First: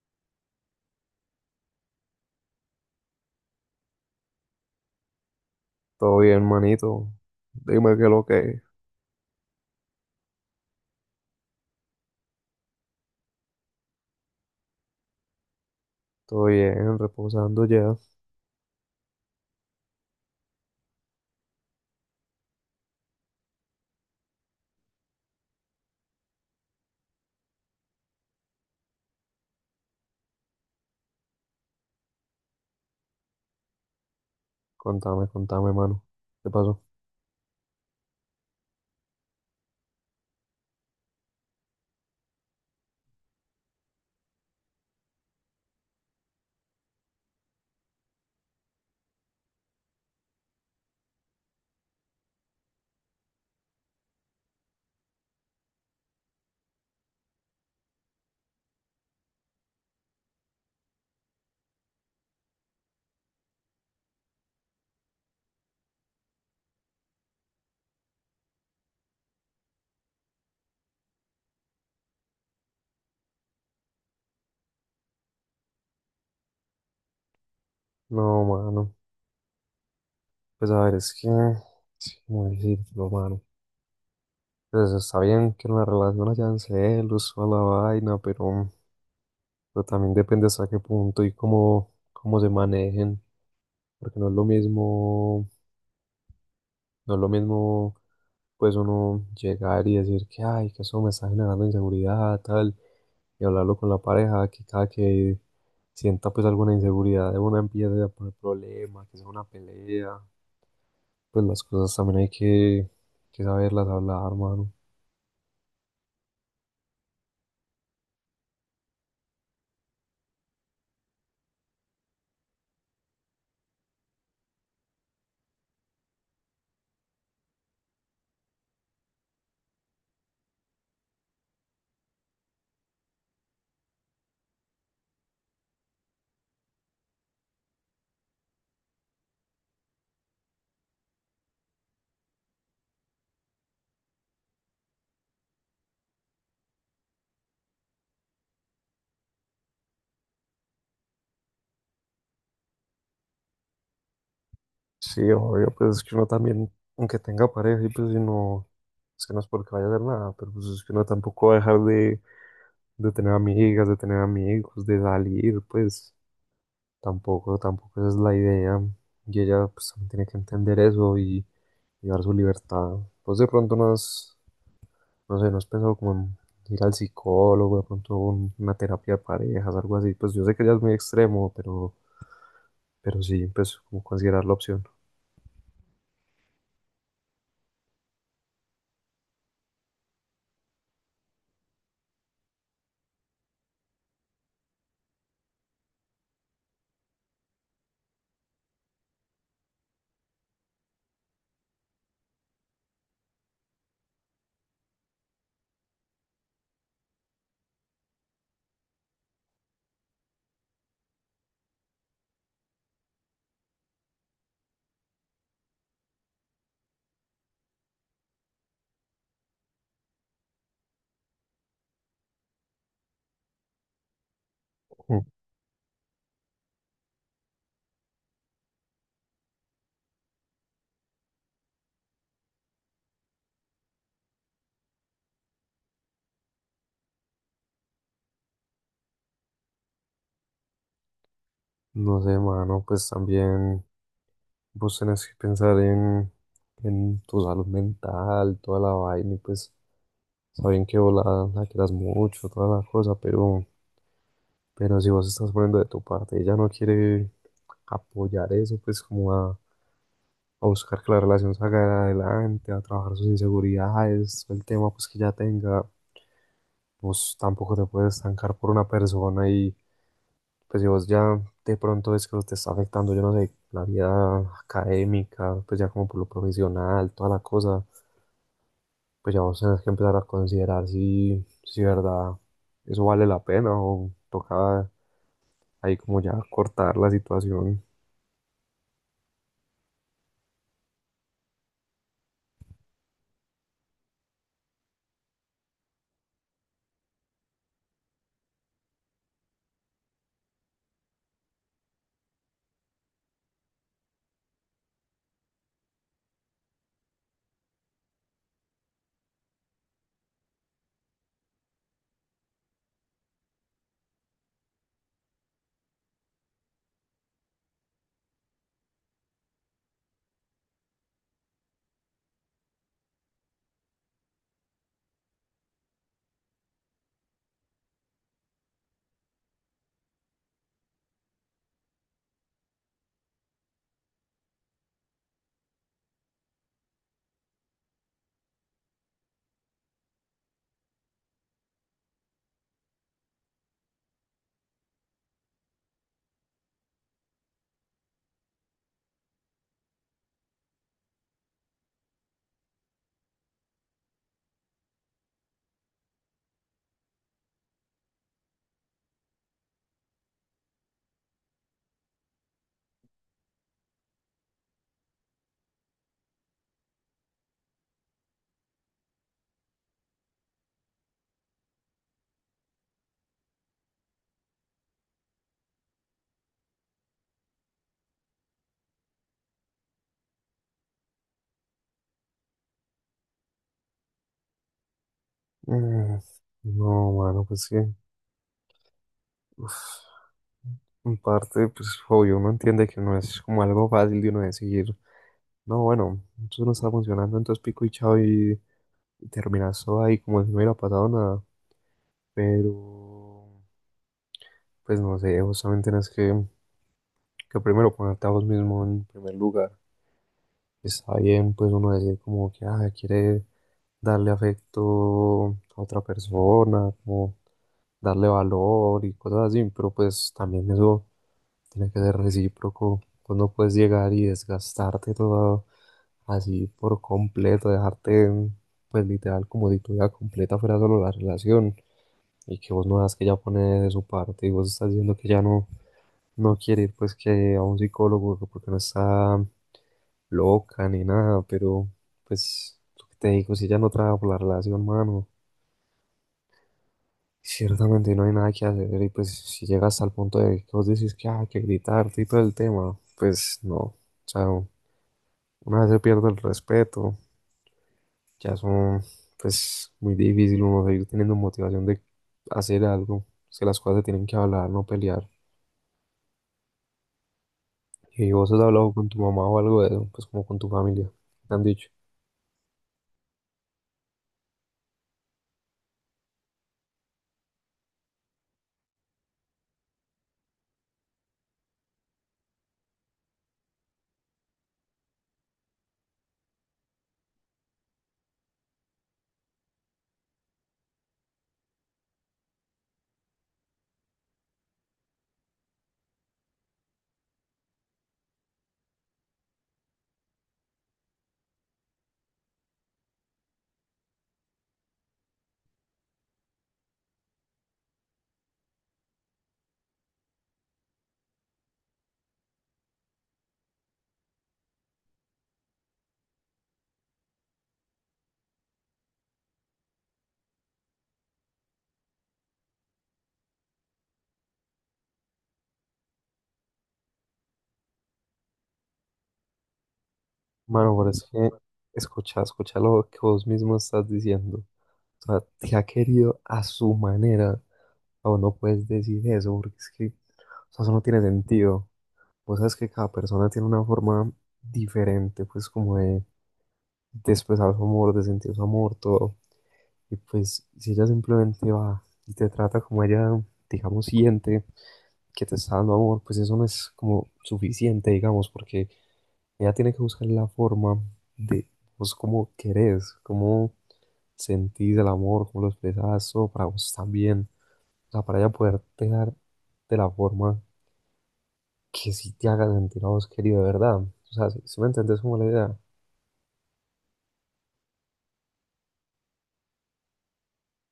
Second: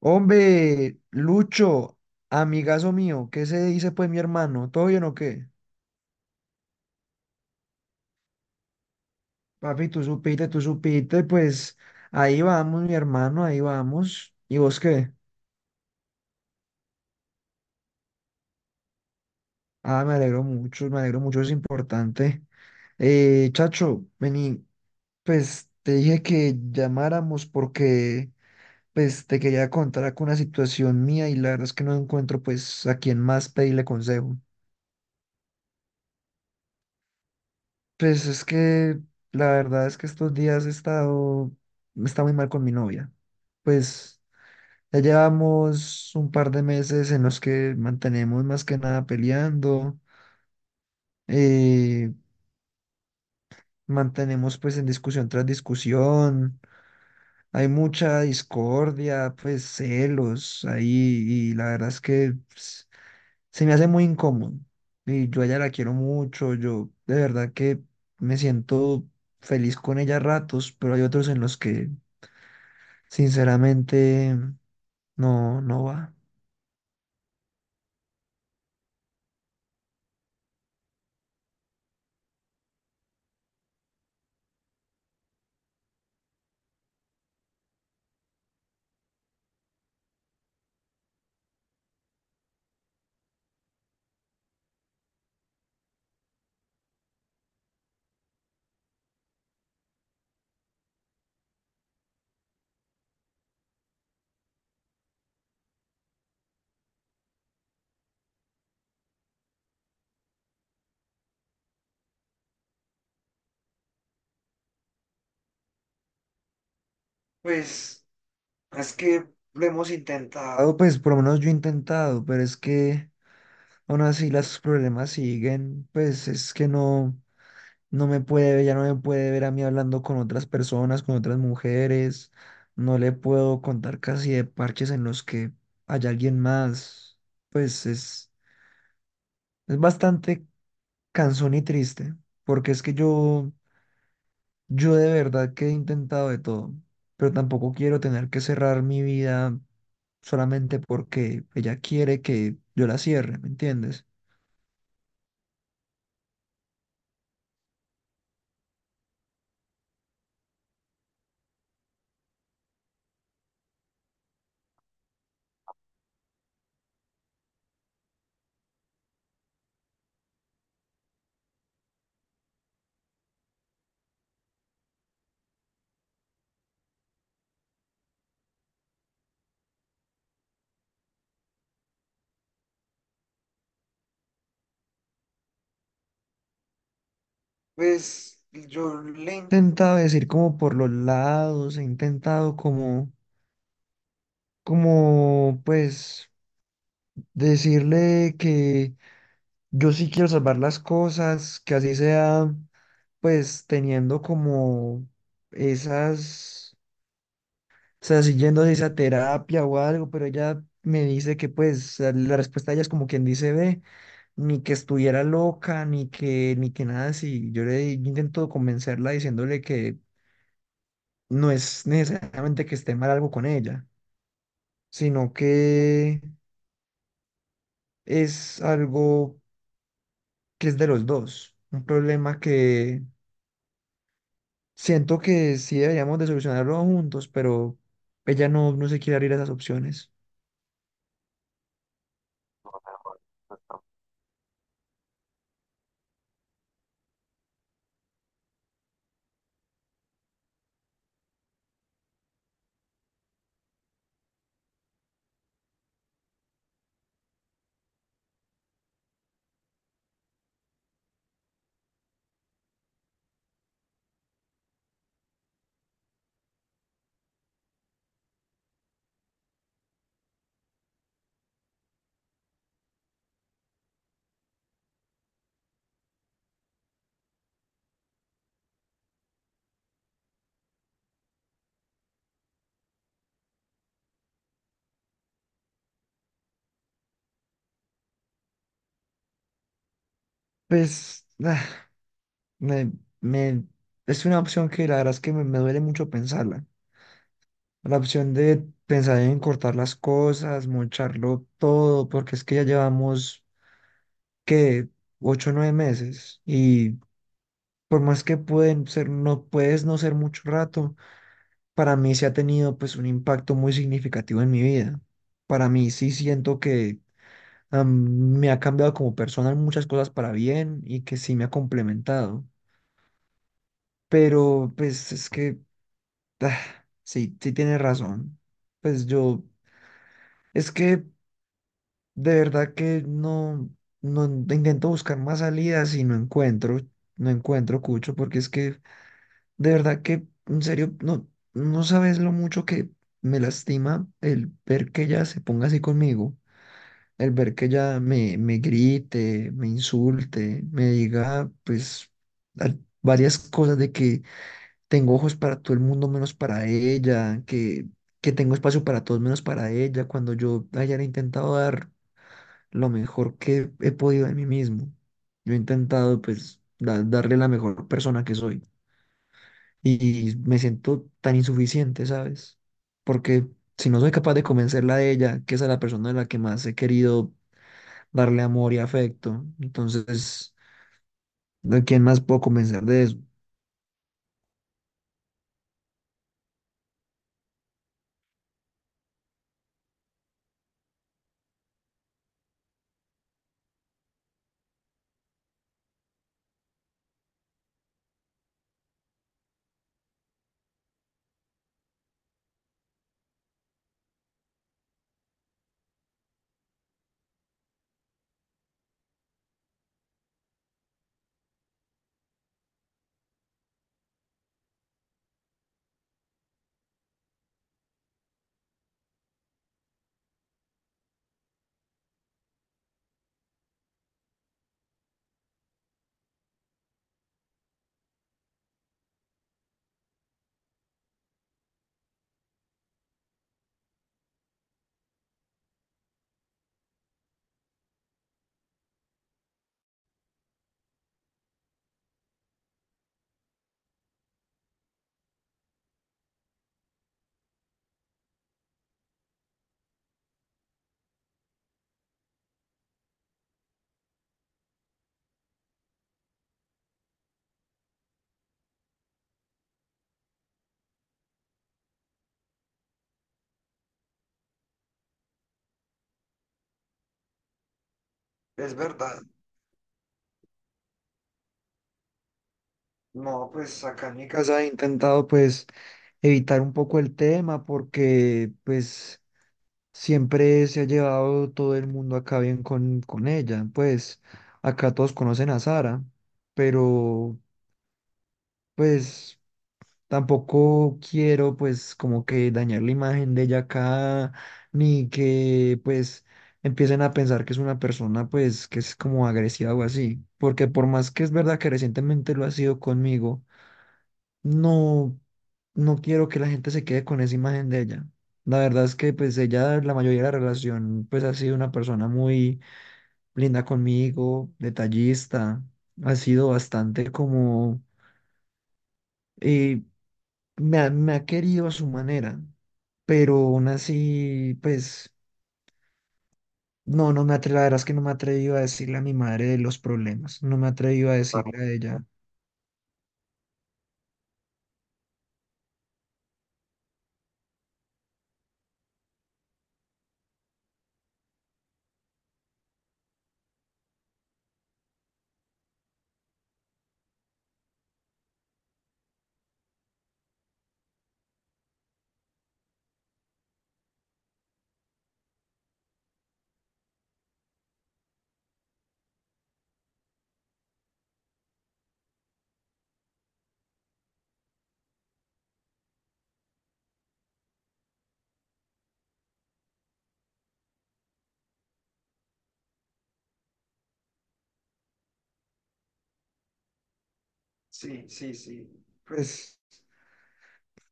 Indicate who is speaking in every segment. Speaker 1: Hombre, Lucho, amigazo mío, ¿qué se dice pues mi hermano? ¿Todo bien o qué?
Speaker 2: Todo bien, manito. Dime qué es lo que es.
Speaker 1: Papi, tú supiste, pues ahí vamos, mi hermano, ahí vamos. ¿Y vos qué?
Speaker 2: Todo bien, reposando ya.
Speaker 1: Ah, me alegro mucho, es importante. Chacho, vení, pues te dije que llamáramos porque pues te quería contar con una situación mía y la verdad es que no encuentro pues a quién más pedirle consejo.
Speaker 2: Contame, mano. ¿Qué pasó?
Speaker 1: Pues es que la verdad es que estos días he estado, está muy mal con mi novia. Pues ya llevamos un par de meses en los que mantenemos más que nada peleando, eh, mantenemos pues en discusión tras discusión, hay mucha discordia, pues celos ahí y la verdad es que pues, se me hace muy incómodo. Y yo a ella la quiero mucho, yo de verdad que me siento feliz con ella a ratos, pero hay otros en los que sinceramente no, no va.
Speaker 2: No, mano. Pues a ver, es que... Sí, cómo decirlo, mano. Pues está bien que en la relación hayan celos o la vaina, pero también depende hasta qué punto y cómo se manejen. Porque no es lo mismo... No es lo mismo, pues uno llegar y decir que, ay, que eso me está generando inseguridad, tal, y hablarlo con la pareja, que cada que sienta pues alguna inseguridad de una empiece a poner problemas, que sea una pelea, pues las cosas también hay que saberlas hablar, hermano.
Speaker 1: Pues es que lo hemos intentado. Ah, pues por lo menos yo he intentado, pero es que aún así los problemas siguen, pues es que no. No me puede ver, ya no me puede ver a mí hablando con otras personas, con otras mujeres. No le puedo contar casi de parches en los que hay alguien más. Pues es, es bastante cansón y triste, porque es que yo de verdad que he intentado de todo, pero tampoco quiero tener que cerrar mi vida solamente porque ella quiere que yo la cierre, ¿me entiendes?
Speaker 2: Sí, obvio, pues es que uno también, aunque tenga pareja y pues si no, es que no es porque vaya a hacer nada, pero pues es que uno tampoco va a dejar de tener amigas, de tener amigos, de salir, pues tampoco esa es la idea. Y ella pues también tiene que entender eso y dar su libertad. Pues de pronto no has, No sé, ¿no has pensado como en ir al psicólogo, de pronto una terapia de parejas, algo así? Pues yo sé que ya es muy extremo, pero sí, pues como considerar la opción.
Speaker 1: Pues yo le... he intentado decir como por los lados, he intentado como... como pues decirle que yo sí quiero salvar las cosas, que así sea, pues teniendo como esas, o sea, siguiendo esa terapia o algo, pero ella me dice que pues la respuesta de ella es como quien dice, ve, ni que estuviera loca, ni que, ni que nada así. Yo intento convencerla diciéndole que no es necesariamente que esté mal algo con ella,
Speaker 2: Mm.
Speaker 1: sino que es algo que es de los dos. Un problema que siento que sí deberíamos de solucionarlo juntos, pero ella no, no se quiere abrir a esas opciones.
Speaker 2: No sé, mano, pues también vos tenés que pensar en tu salud mental, toda la vaina, y pues saben que vos la quieras mucho, toda la cosa, pero si vos estás poniendo de tu parte, ella no quiere apoyar eso, pues como a buscar que la relación salga adelante, a trabajar sus inseguridades, el tema pues que ya tenga, vos tampoco te puedes estancar por una persona y pues si vos ya de pronto ves que te está afectando, yo no sé, la vida académica, pues ya como por lo profesional, toda la cosa, pues ya vos tenés que empezar a considerar si, si verdad eso vale la pena o toca ahí como ya cortar la situación.
Speaker 1: Pues ah, me, me- es una opción que la verdad es que me duele mucho pensarla. La opción de pensar en cortar las cosas, mocharlo todo, porque es que ya llevamos, ¿qué? Ocho o nueve meses y por más que pueden ser, no puedes no ser mucho rato, para mí sí ha tenido pues un impacto muy significativo en mi vida. Para mí sí siento que me ha cambiado como persona en muchas cosas para bien y que sí me ha complementado. Pero pues es que ah, sí, sí tienes razón. Pues yo, es que de verdad que no, no intento buscar más salidas y no encuentro, no encuentro, Cucho, porque es que de verdad que, en serio, no, no sabes lo mucho que me lastima el ver que ella se ponga así conmigo, el ver que ella me, me grite, me insulte, me diga, pues, a- varias cosas de que tengo ojos para todo el mundo menos para ella, que tengo espacio para todos menos para ella, cuando yo haya intentado dar lo mejor que he podido de mí mismo. Yo he intentado, pues, darle la mejor persona que soy y me siento tan insuficiente, ¿sabes? Porque si no soy capaz de convencerla de ella, que esa es la persona a la que más he querido darle amor y afecto, entonces, ¿de quién más puedo convencer de eso?
Speaker 2: Mm. No, mano, pues sí, uf, en parte, pues obvio, uno entiende que no es como algo fácil de uno decir, no, bueno, eso no está funcionando, entonces pico y chao y terminas todo ahí como si no hubiera pasado nada. Pero, pues no sé, justamente tienes que primero ponerte a vos mismo en primer lugar. Está bien, pues uno decir como que ah, quiere darle afecto a otra persona, como darle valor y cosas así, pero pues también eso tiene que ser recíproco. Tú no puedes llegar y desgastarte todo así por completo, dejarte pues literal, como si tu vida completa fuera solo la relación y que vos no das que ella pone de su parte y vos estás diciendo que ya no, no quiere ir pues que a un psicólogo que porque no está loca ni nada, pero pues lo que te digo, si ella no trabaja por la relación, mano, ciertamente no hay nada que hacer y pues si llegas al punto de que vos decís que "ah, hay que gritarte y todo el tema", pues no, o sea, una vez se pierde el respeto, ya son, pues, muy difícil uno seguir teniendo motivación de hacer algo. Es que las cosas se tienen que hablar, no pelear. ¿Y vos has
Speaker 1: Es
Speaker 2: hablado con tu
Speaker 1: verdad.
Speaker 2: mamá o algo de eso, pues como con tu familia, qué te han dicho?
Speaker 1: No, pues acá en mi casa he intentado pues evitar un poco el tema porque pues siempre se ha llevado todo el mundo acá bien con ella. Pues acá todos conocen a Sara, pero pues... tampoco quiero pues como que dañar la imagen de ella acá, ni que pues empiecen a pensar que es una persona pues que es como agresiva o así, porque por más que es verdad que recientemente lo ha sido conmigo, no, no quiero que la gente se quede con esa imagen de ella. La verdad es que pues ella, la mayoría de la relación pues ha sido una persona muy linda conmigo, detallista, ha sido bastante como... eh, me ha querido a su manera, pero aún así, pues, no, no me atre, la verdad es que no me he atrevido a decirle a mi madre de los problemas, no me he
Speaker 2: Mano, pero
Speaker 1: atrevido a
Speaker 2: es que
Speaker 1: decirle a ella,
Speaker 2: escucha lo que vos mismo estás diciendo. O sea, te ha querido a su manera. O no puedes decir eso, porque es que, o sea, eso no tiene sentido. Vos sabes que cada persona tiene una forma diferente, pues como de expresar su amor, de sentir su amor, todo. Y pues si ella simplemente va y te trata como ella, digamos, siente que te está dando amor, pues eso no es como suficiente, digamos, porque ella tiene que buscar la forma de vos cómo querés, cómo sentís el amor, cómo lo expresás, todo para vos también. O sea, para ella poderte dar de la forma que sí te haga sentir a vos querido de verdad. O sea, si, si me entendés como la idea.
Speaker 1: sí, sí, sí. Pues,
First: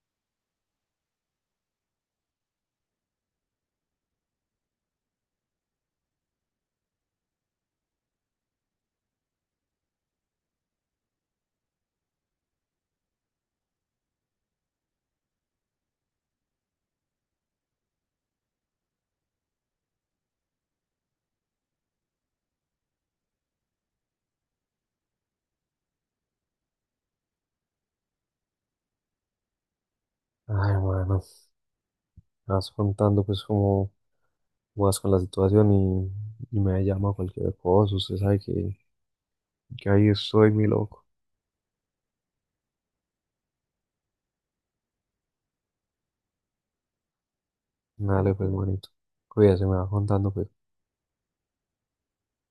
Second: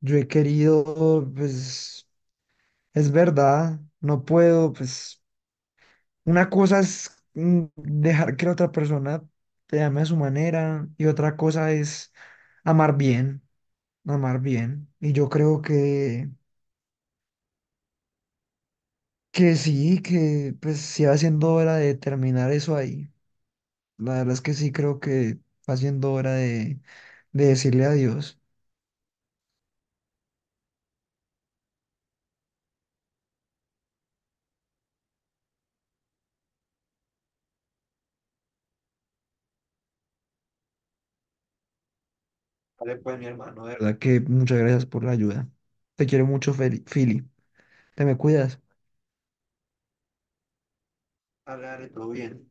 Speaker 1: yo he querido, pues, es verdad, no puedo, pues, una cosa es dejar que la otra persona te ame a su manera y otra cosa es amar bien, amar bien, y yo creo que... que sí, que pues sí va siendo hora de terminar eso ahí. La verdad es que sí creo que va siendo hora de decirle adiós.
Speaker 2: Ay, bueno, me vas contando pues como más con la situación y me llama cualquier cosa. Usted sabe que ahí estoy, mi loco.
Speaker 1: Vale, pues mi hermano, de verdad que muchas gracias por la ayuda. Te quiero mucho, Fili. Te me
Speaker 2: Dale, pues,
Speaker 1: cuidas.
Speaker 2: manito. Cuídese, me va contando, pues.
Speaker 1: Hablaré, todo bien.